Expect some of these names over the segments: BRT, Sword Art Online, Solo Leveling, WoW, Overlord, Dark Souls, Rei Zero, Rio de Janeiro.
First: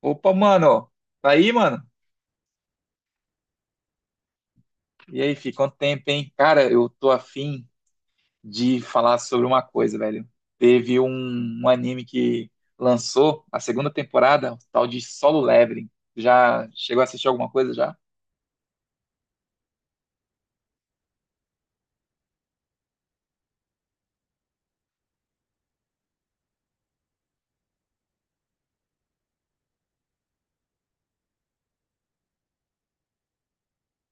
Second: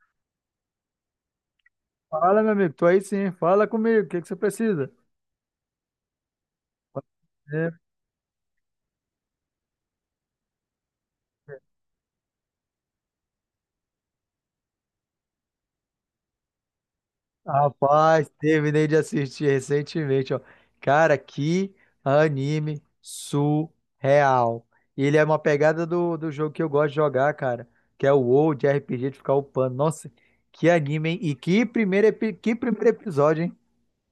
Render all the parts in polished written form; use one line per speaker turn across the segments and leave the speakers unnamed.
Opa, mano, tá aí, mano?
Fala, meu amigo, tô aí sim. Fala comigo, o que que você precisa?
E aí, fi, quanto tempo, hein? Cara, eu tô afim
É.
de falar sobre uma coisa, velho. Teve um anime que lançou a segunda temporada, o tal de Solo Leveling. Já chegou a assistir alguma coisa já?
Rapaz, terminei de assistir recentemente, ó. Cara, que anime surreal. Ele é uma pegada do jogo que eu gosto de jogar, cara, que é o WoW de RPG de ficar upando. Nossa, que anime, hein? E que que primeiro episódio, hein?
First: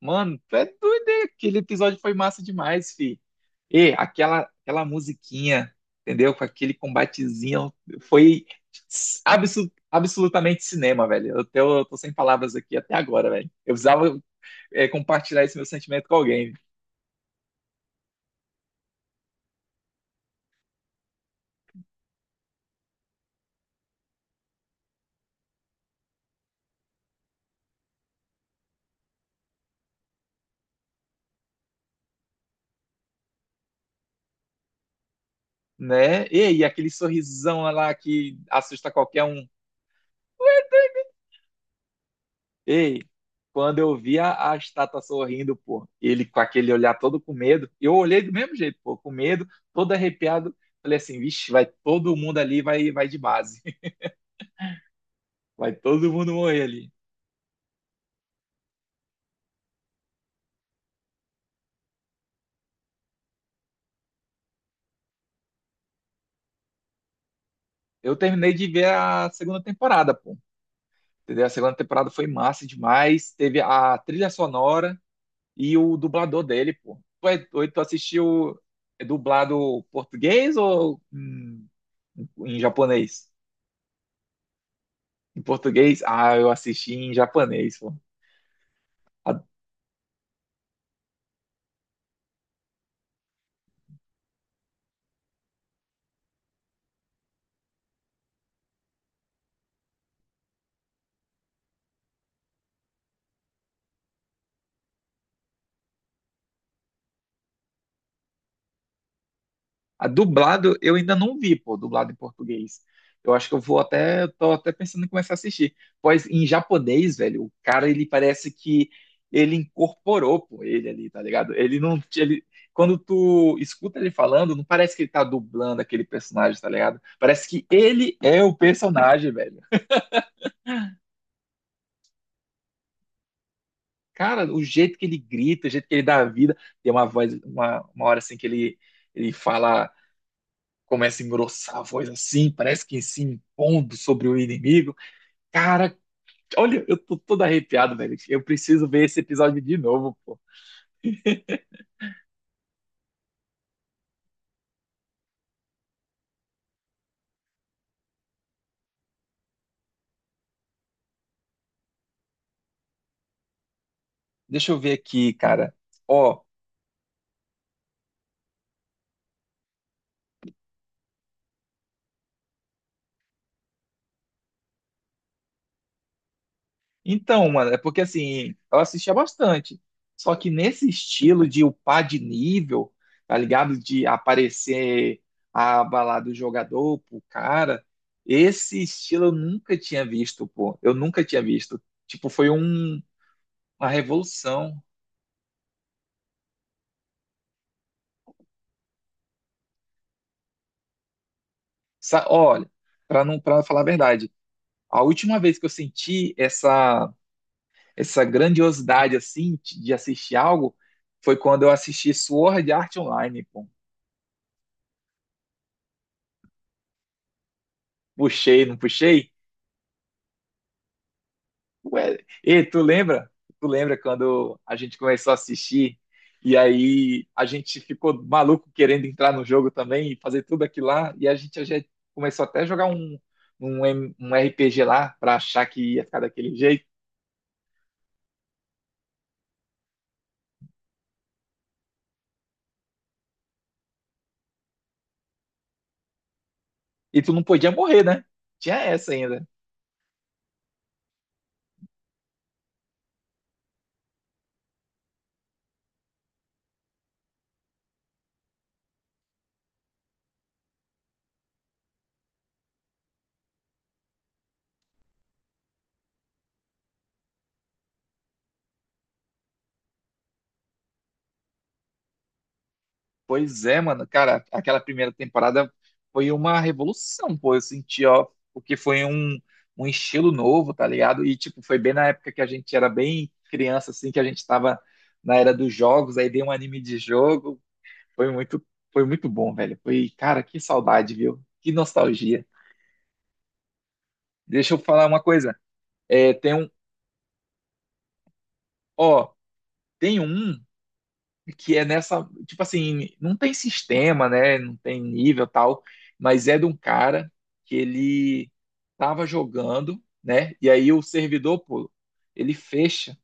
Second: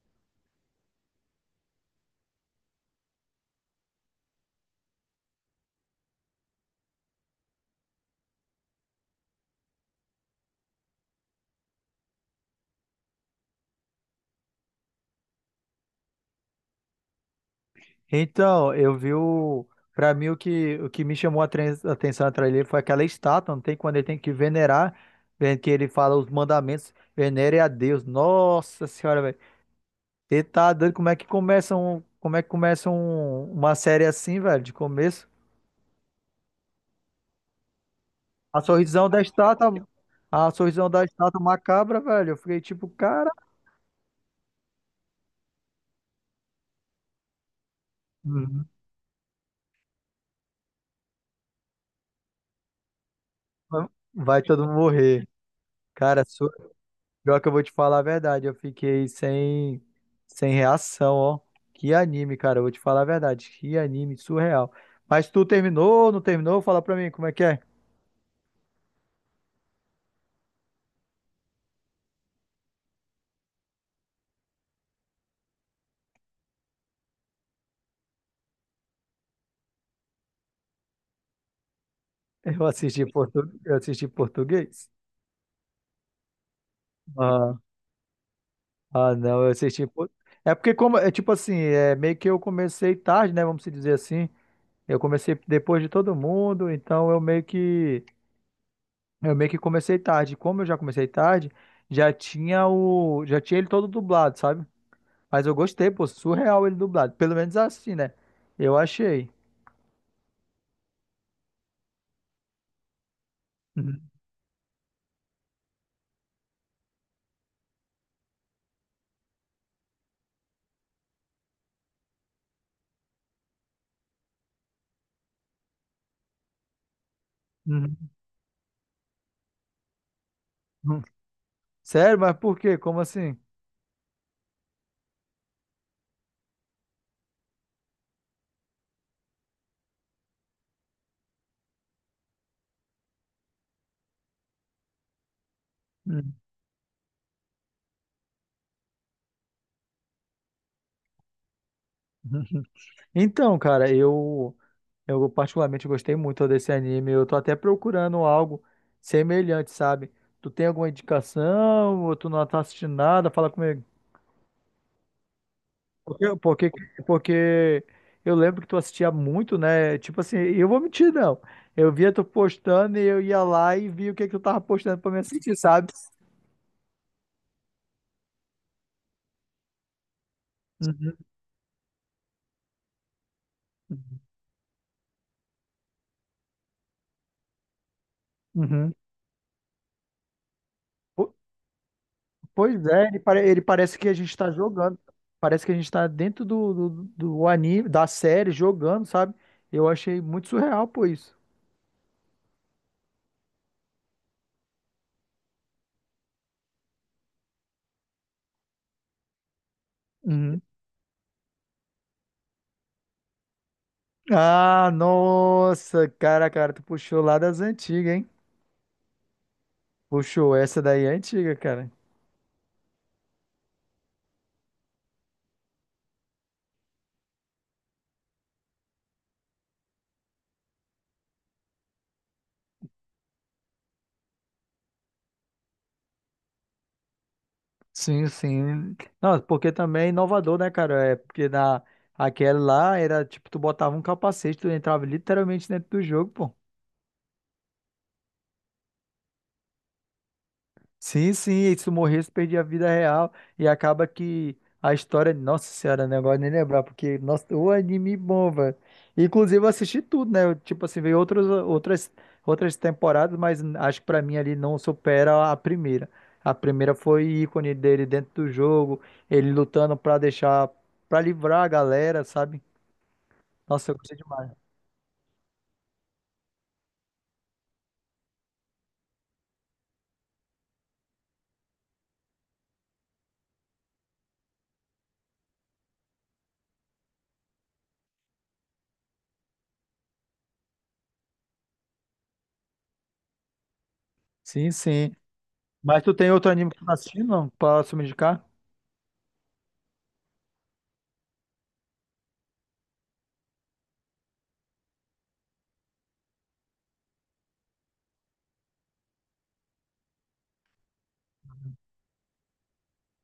Mano, tu é doido, hein? Aquele episódio foi massa demais, fi. E aquela musiquinha, entendeu? Com aquele combatezinho, foi absolutamente cinema, velho. Eu tô sem palavras aqui até agora, velho. Eu precisava é, compartilhar esse meu sentimento com alguém,
Então, eu vi o. Pra mim, o que me chamou a a atenção atrás dele foi aquela estátua, não tem, quando ele tem que venerar, vendo que ele fala os mandamentos, venere a Deus. Nossa senhora, velho. Ele tá doido, como é que começa uma série assim, velho, de começo?
né? Ei, aquele sorrisão lá que
A
assusta
sorrisão da
qualquer um.
estátua, a sorrisão da estátua macabra, velho. Eu fiquei tipo,
Ei,
cara,
quando eu vi a estátua sorrindo, pô, ele com aquele olhar todo com medo, eu olhei do mesmo
uhum,
jeito, pô, com medo, todo arrepiado. Falei assim, vixe, vai todo mundo ali, vai, vai de base.
vai todo mundo morrer.
Vai todo
Cara,
mundo morrer ali.
pior que eu vou te falar a verdade, eu fiquei sem, sem reação, ó. Que anime, cara, eu vou te falar a verdade. Que anime surreal. Mas tu terminou, não terminou? Fala pra mim como é que é.
Eu terminei de ver a segunda temporada, pô. Entendeu? A segunda temporada foi massa demais. Teve a trilha sonora, e o dublador dele, pô. Tu, é, tu assistiu é dublado português ou em, em
Eu assisti
japonês?
portu... eu assisti português.
Em português? Ah, eu assisti em
Ah,
japonês, pô.
ah, não, eu assisti por... É porque, como é tipo assim, é meio que eu comecei tarde, né, vamos se dizer assim. Eu comecei depois de todo mundo, então eu meio que comecei tarde. Como eu já comecei tarde, já tinha ele todo dublado, sabe? Mas eu gostei, pô, surreal ele dublado. Pelo menos assim, né? Eu achei.
A dublado eu ainda não vi, pô, dublado em português. Eu acho que eu vou
Uhum,
até, eu tô até pensando em começar a assistir. Pois em japonês, velho, o cara ele parece que ele incorporou, pô, ele ali, tá ligado? Ele não, ele, quando tu escuta ele falando, não parece que ele tá dublando aquele personagem, tá ligado? Parece que
uhum,
ele é o personagem, velho.
uhum. Sério, mas por quê? Como assim?
Cara, o jeito que ele grita, o jeito que ele dá a vida, tem uma voz, uma hora assim que ele ele fala começa a engrossar a voz assim, parece que se impondo sobre o inimigo. Cara,
Uhum,
olha, eu tô todo arrepiado, velho. Eu preciso ver esse episódio de novo, pô.
uhum. Então, cara, eu particularmente gostei muito desse anime. Eu tô até procurando algo semelhante, sabe? Tu tem alguma indicação? Ou tu não tá assistindo nada? Fala comigo.
Deixa eu ver aqui, cara.
Porque,
Ó,
porque, porque eu lembro que tu assistia muito, né? Tipo assim, eu vou mentir, não. Eu via tu postando e eu ia lá e via o que que tu tava postando pra me assistir, sabe?
então, mano, é porque assim, eu assistia bastante. Só que nesse estilo de upar de nível, tá ligado? De aparecer a balada do jogador pro cara, esse
Uhum.
estilo eu nunca tinha visto, pô. Eu nunca
Po-
tinha visto. Tipo, foi
Pois é, ele, ele
uma
parece que a gente tá
revolução.
jogando. Parece que a gente tá dentro do anime, da série, jogando, sabe? Eu achei muito surreal, pô, isso.
Olha, para não para falar a verdade, a última vez que eu senti essa grandiosidade assim de assistir
Uhum.
algo foi quando eu assisti Sword Art Online, pô.
Ah, nossa, cara, cara, tu puxou lá das antigas, hein?
Puxei, não puxei?
Puxou, essa daí é antiga, cara.
Ué, e tu lembra? Tu lembra quando a gente começou a assistir e aí a gente ficou maluco querendo entrar no jogo também e fazer tudo aquilo lá e a gente já começou até a jogar um RPG lá para achar que ia ficar daquele jeito
Sim, sim. Não, porque também é inovador, né, cara? É porque na aquela lá era tipo, tu botava um capacete, tu entrava literalmente dentro do jogo, pô.
e tu não podia morrer, né? Tinha essa ainda.
Sim, sim, e se tu morresse, perdia a vida real. E acaba que a história. Nossa Senhora, negócio nem lembrar, porque, nossa, o anime bom, velho. Inclusive, eu assisti tudo, né? Eu, tipo assim, veio outros, outras temporadas, mas acho que pra mim ali não supera a primeira. A primeira foi ícone dele dentro do jogo, ele lutando pra deixar, pra livrar a galera, sabe?
Pois é,
Nossa, eu
mano,
gostei
cara,
demais.
aquela primeira temporada foi uma revolução, pô, eu senti, ó, porque foi um estilo novo, tá ligado? E, tipo, foi bem na época que a gente era bem criança, assim, que a gente tava na era dos jogos, aí deu um anime de jogo, foi muito, foi muito bom, velho, foi, cara, que saudade, viu? Que nostalgia.
Sim,
Deixa eu falar
sim.
uma coisa,
Mas tu tem
é,
outro anime que tu tá assistindo, não? Posso me indicar?
ó, tem um que é nessa, tipo assim, não tem sistema, né? Não tem nível tal, mas é de um cara que ele tava jogando, né? E aí o servidor, pô, ele fecha.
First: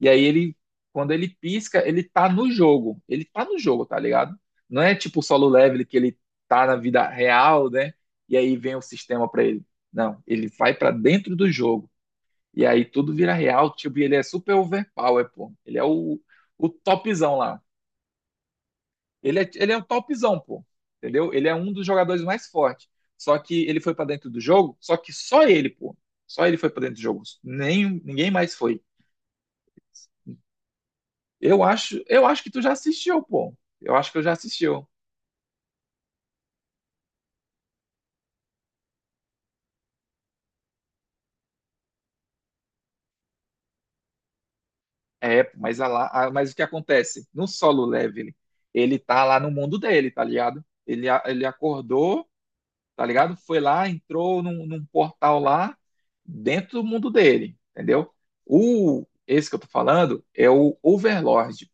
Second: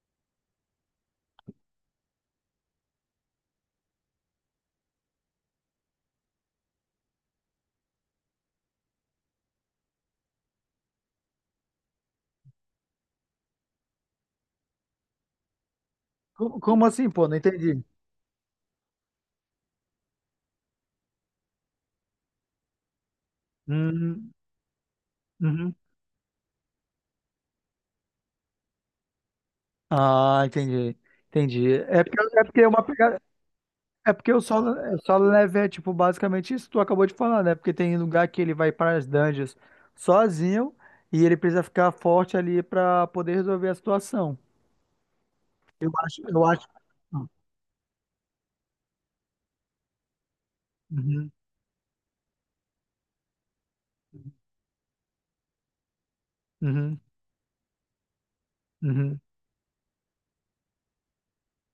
E aí ele, quando ele pisca, ele tá no jogo. Ele tá no jogo, tá ligado? Não é tipo o solo level que ele tá na vida real, né? E aí vem o sistema pra ele. Não, ele vai pra dentro do jogo. E aí tudo vira real, tipo, e ele é super overpower, pô.
Como,
O
como assim, pô?
topzão
Não
lá.
entendi.
Ele é o topzão, pô. Entendeu? Ele é um dos jogadores mais fortes. Só que ele foi pra dentro
Hum,
do jogo, só que só ele,
uhum.
pô. Só ele foi pra dentro do jogo. Nem, ninguém mais foi.
Ah, entendi. Entendi. É porque,
Eu acho
é
que tu
porque é
já
uma
assistiu,
pegada.
pô. Eu acho
É
que eu já
porque
assistiu.
o solo level é tipo basicamente isso que tu acabou de falar, né? Porque tem lugar que ele vai para as dungeons sozinho e ele precisa ficar forte ali para poder resolver a situação.
É, pô, mas, a lá,
Eu
mas o que
acho.
acontece? No solo leveling, ele tá lá no mundo dele, tá ligado? Ele,
Uhum,
ele acordou, tá ligado? Foi lá, entrou num portal lá, dentro do
uhum,
mundo dele, entendeu? O,
uhum.
esse que eu tô falando é o Overlord.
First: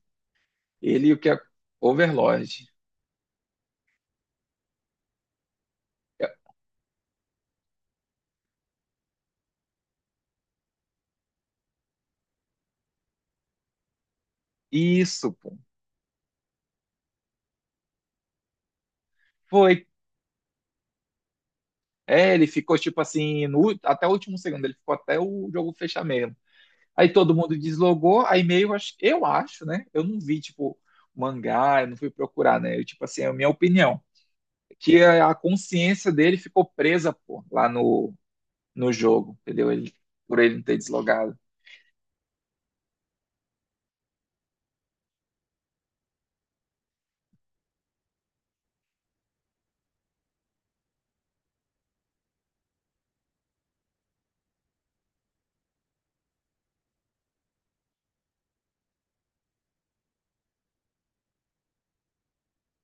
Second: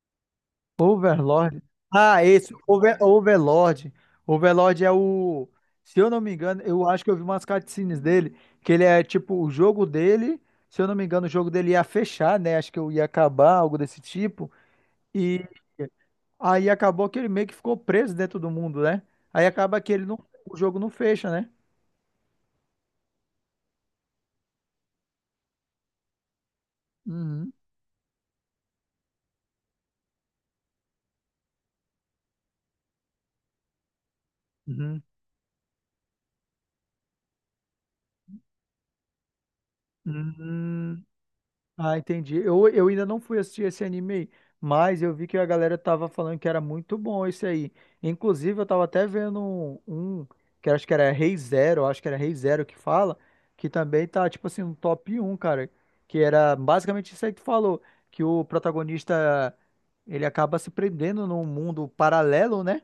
Ele e o que é
Overlord. Ah, esse,
Overlord.
Overlord. Overlord é o. Se eu não me engano, eu acho que eu vi umas cutscenes dele, que ele é tipo o jogo dele. Se eu não me engano, o jogo dele ia fechar, né? Acho que eu ia acabar, algo desse tipo.
Isso,
E
pô.
aí acabou que ele meio que ficou preso dentro do mundo, né? Aí acaba
Foi.
que ele não, o jogo não fecha, né?
É, ele ficou tipo assim, no ú- até o último segundo, ele ficou até o jogo fechar mesmo. Aí todo
Uhum.
mundo deslogou, aí meio, eu acho, né? Eu não vi, tipo, mangá, eu não fui procurar, né? Eu, tipo assim, é a minha opinião. Que
Uhum.
a consciência dele ficou presa, pô, lá no, no jogo, entendeu? Ele, por ele não ter
Hum,
deslogado.
ah, entendi. Eu ainda não fui assistir esse anime aí, mas eu vi que a galera tava falando que era muito bom esse aí. Inclusive, eu tava até vendo um, um que eu acho que era Rei Zero, eu acho que era Rei Zero que fala, que também tá, tipo assim, no top um, cara. Que era basicamente isso aí que tu falou, que o protagonista, ele acaba se prendendo num mundo paralelo, né?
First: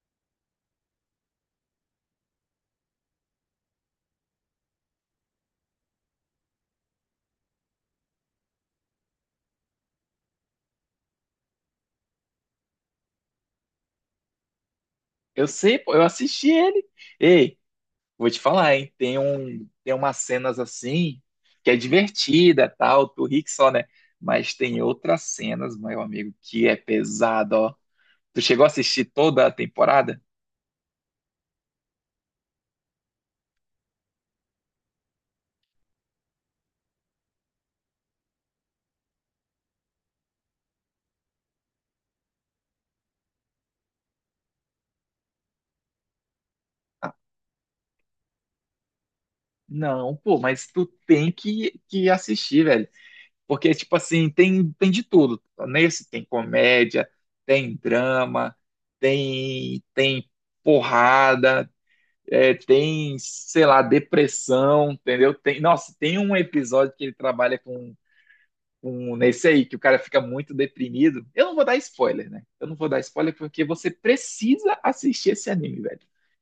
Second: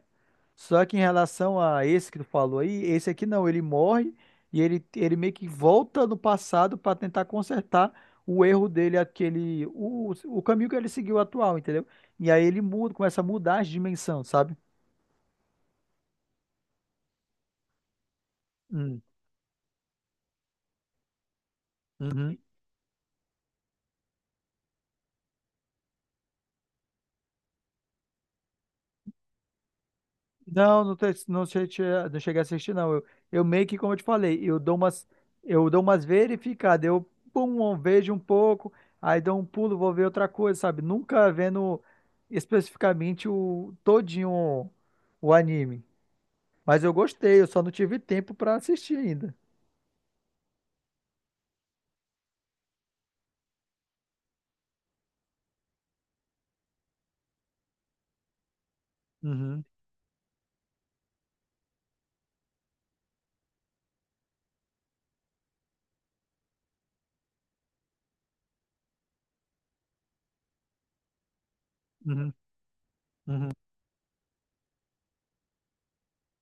Só que em relação a esse que tu falou aí, esse aqui não, ele morre e ele meio que volta no passado para tentar consertar o erro dele, aquele, o caminho que ele seguiu atual, entendeu? E aí ele muda, começa a mudar as dimensões, sabe?
Eu sei, pô, eu assisti ele. Ei, vou te falar, hein?
Hum,
Tem umas cenas assim que é
uhum.
divertida, tal, tu ri que só, né? Mas tem outras cenas, meu amigo, que é pesado, ó. Tu chegou a assistir toda a temporada?
Não, não, não, não cheguei a assistir, não. Eu meio que, como eu te falei, eu dou umas verificadas. Eu pum, eu vejo um pouco, aí dou um pulo, vou ver outra coisa, sabe? Nunca vendo especificamente o todinho o anime. Mas eu
Ah,
gostei, eu só não tive tempo pra assistir ainda.
não, pô, mas tu tem que assistir, velho. Porque, tipo assim, tem de tudo. Nesse tem comédia, tem drama,
Uhum,
tem porrada, é, tem, sei lá, depressão, entendeu? Tem, nossa, tem um episódio que ele trabalha com um nesse aí, que o cara fica muito deprimido. Eu não vou dar spoiler,
uhum,
né? Eu não vou dar spoiler
uhum.
porque você precisa assistir esse anime, velho.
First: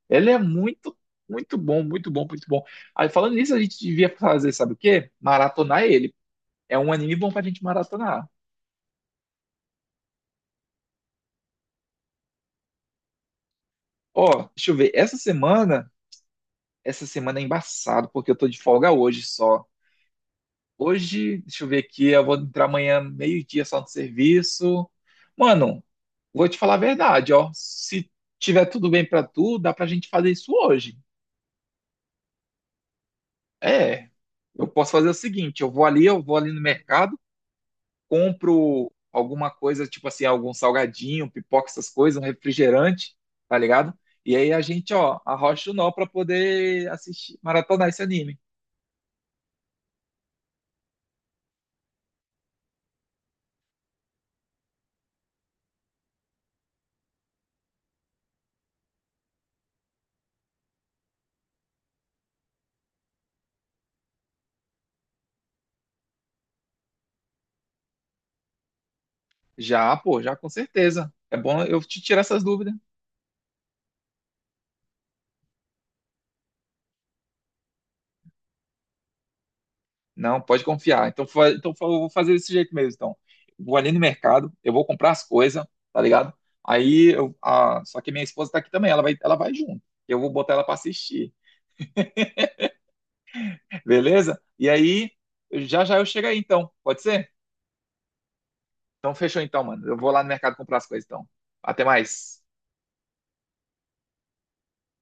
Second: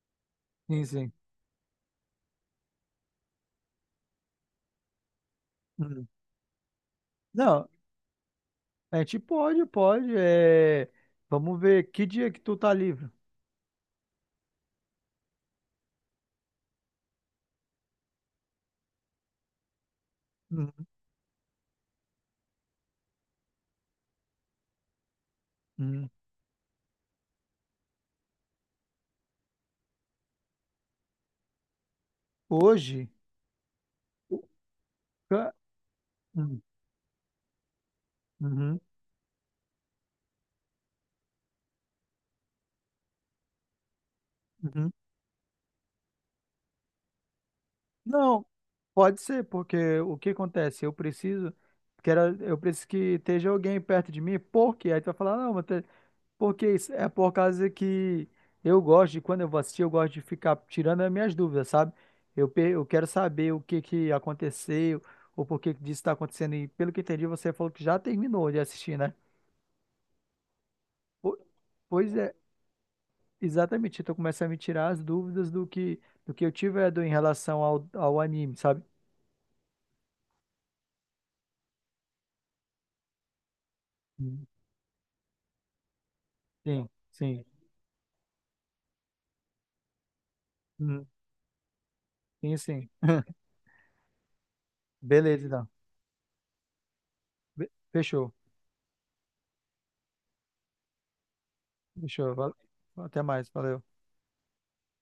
Ele é
Sim,
muito,
sim.
muito bom, muito bom, muito bom. Aí, falando nisso, a gente devia fazer, sabe o quê? Maratonar
Uhum.
ele. É um anime bom pra gente
Não,
maratonar.
a gente pode, pode. É, vamos ver que dia que tu tá livre.
Ó, deixa eu ver. Essa semana é embaçado, porque eu tô de folga hoje só.
Uhum,
Hoje, deixa eu ver aqui, eu vou entrar amanhã meio-dia só no serviço. Mano,
uhum.
vou te falar a verdade, ó. Se tiver tudo bem pra tu, dá pra gente fazer isso hoje.
Hoje.
É,
o-
eu posso fazer o
Ca-
seguinte, eu vou ali
hum.
no mercado,
Uhum,
compro alguma coisa, tipo assim, algum salgadinho, pipoca, essas coisas, um refrigerante, tá ligado? E aí a gente,
uhum.
ó, arrocha o nó pra poder assistir, maratonar esse anime.
Não, pode ser, porque o que acontece? Eu preciso, quero, eu preciso que esteja alguém perto de mim, porque aí tu vai falar, "Ah, não, mas porque isso é por causa que eu gosto de, quando eu vou assistir, eu gosto de ficar tirando as minhas dúvidas, sabe? Eu, eu quero saber o que que aconteceu, ou por que que disso está acontecendo, e pelo que entendi, você falou que já terminou de assistir, né?
Já, pô, já com certeza. É
Po-
bom eu te
Pois
tirar
é,
essas dúvidas.
exatamente, então começa a me tirar as dúvidas do que eu tive em relação ao, ao anime, sabe?
Não, pode confiar. Então, eu vou fazer desse jeito mesmo. Então, vou ali no mercado, eu vou comprar as coisas, tá ligado?
Sim,
Aí, eu,
sim.
ah, só que minha esposa tá aqui também, ela vai junto. Eu vou botar ela pra
Uhum,
assistir,
sim, sim.
beleza? E aí,
Beleza, então.
já já eu chego aí, então. Pode ser?
Fechou.
Então, fechou então, mano. Eu vou lá no mercado comprar as coisas, então. Até
Fechou.
mais.
Até mais. Valeu.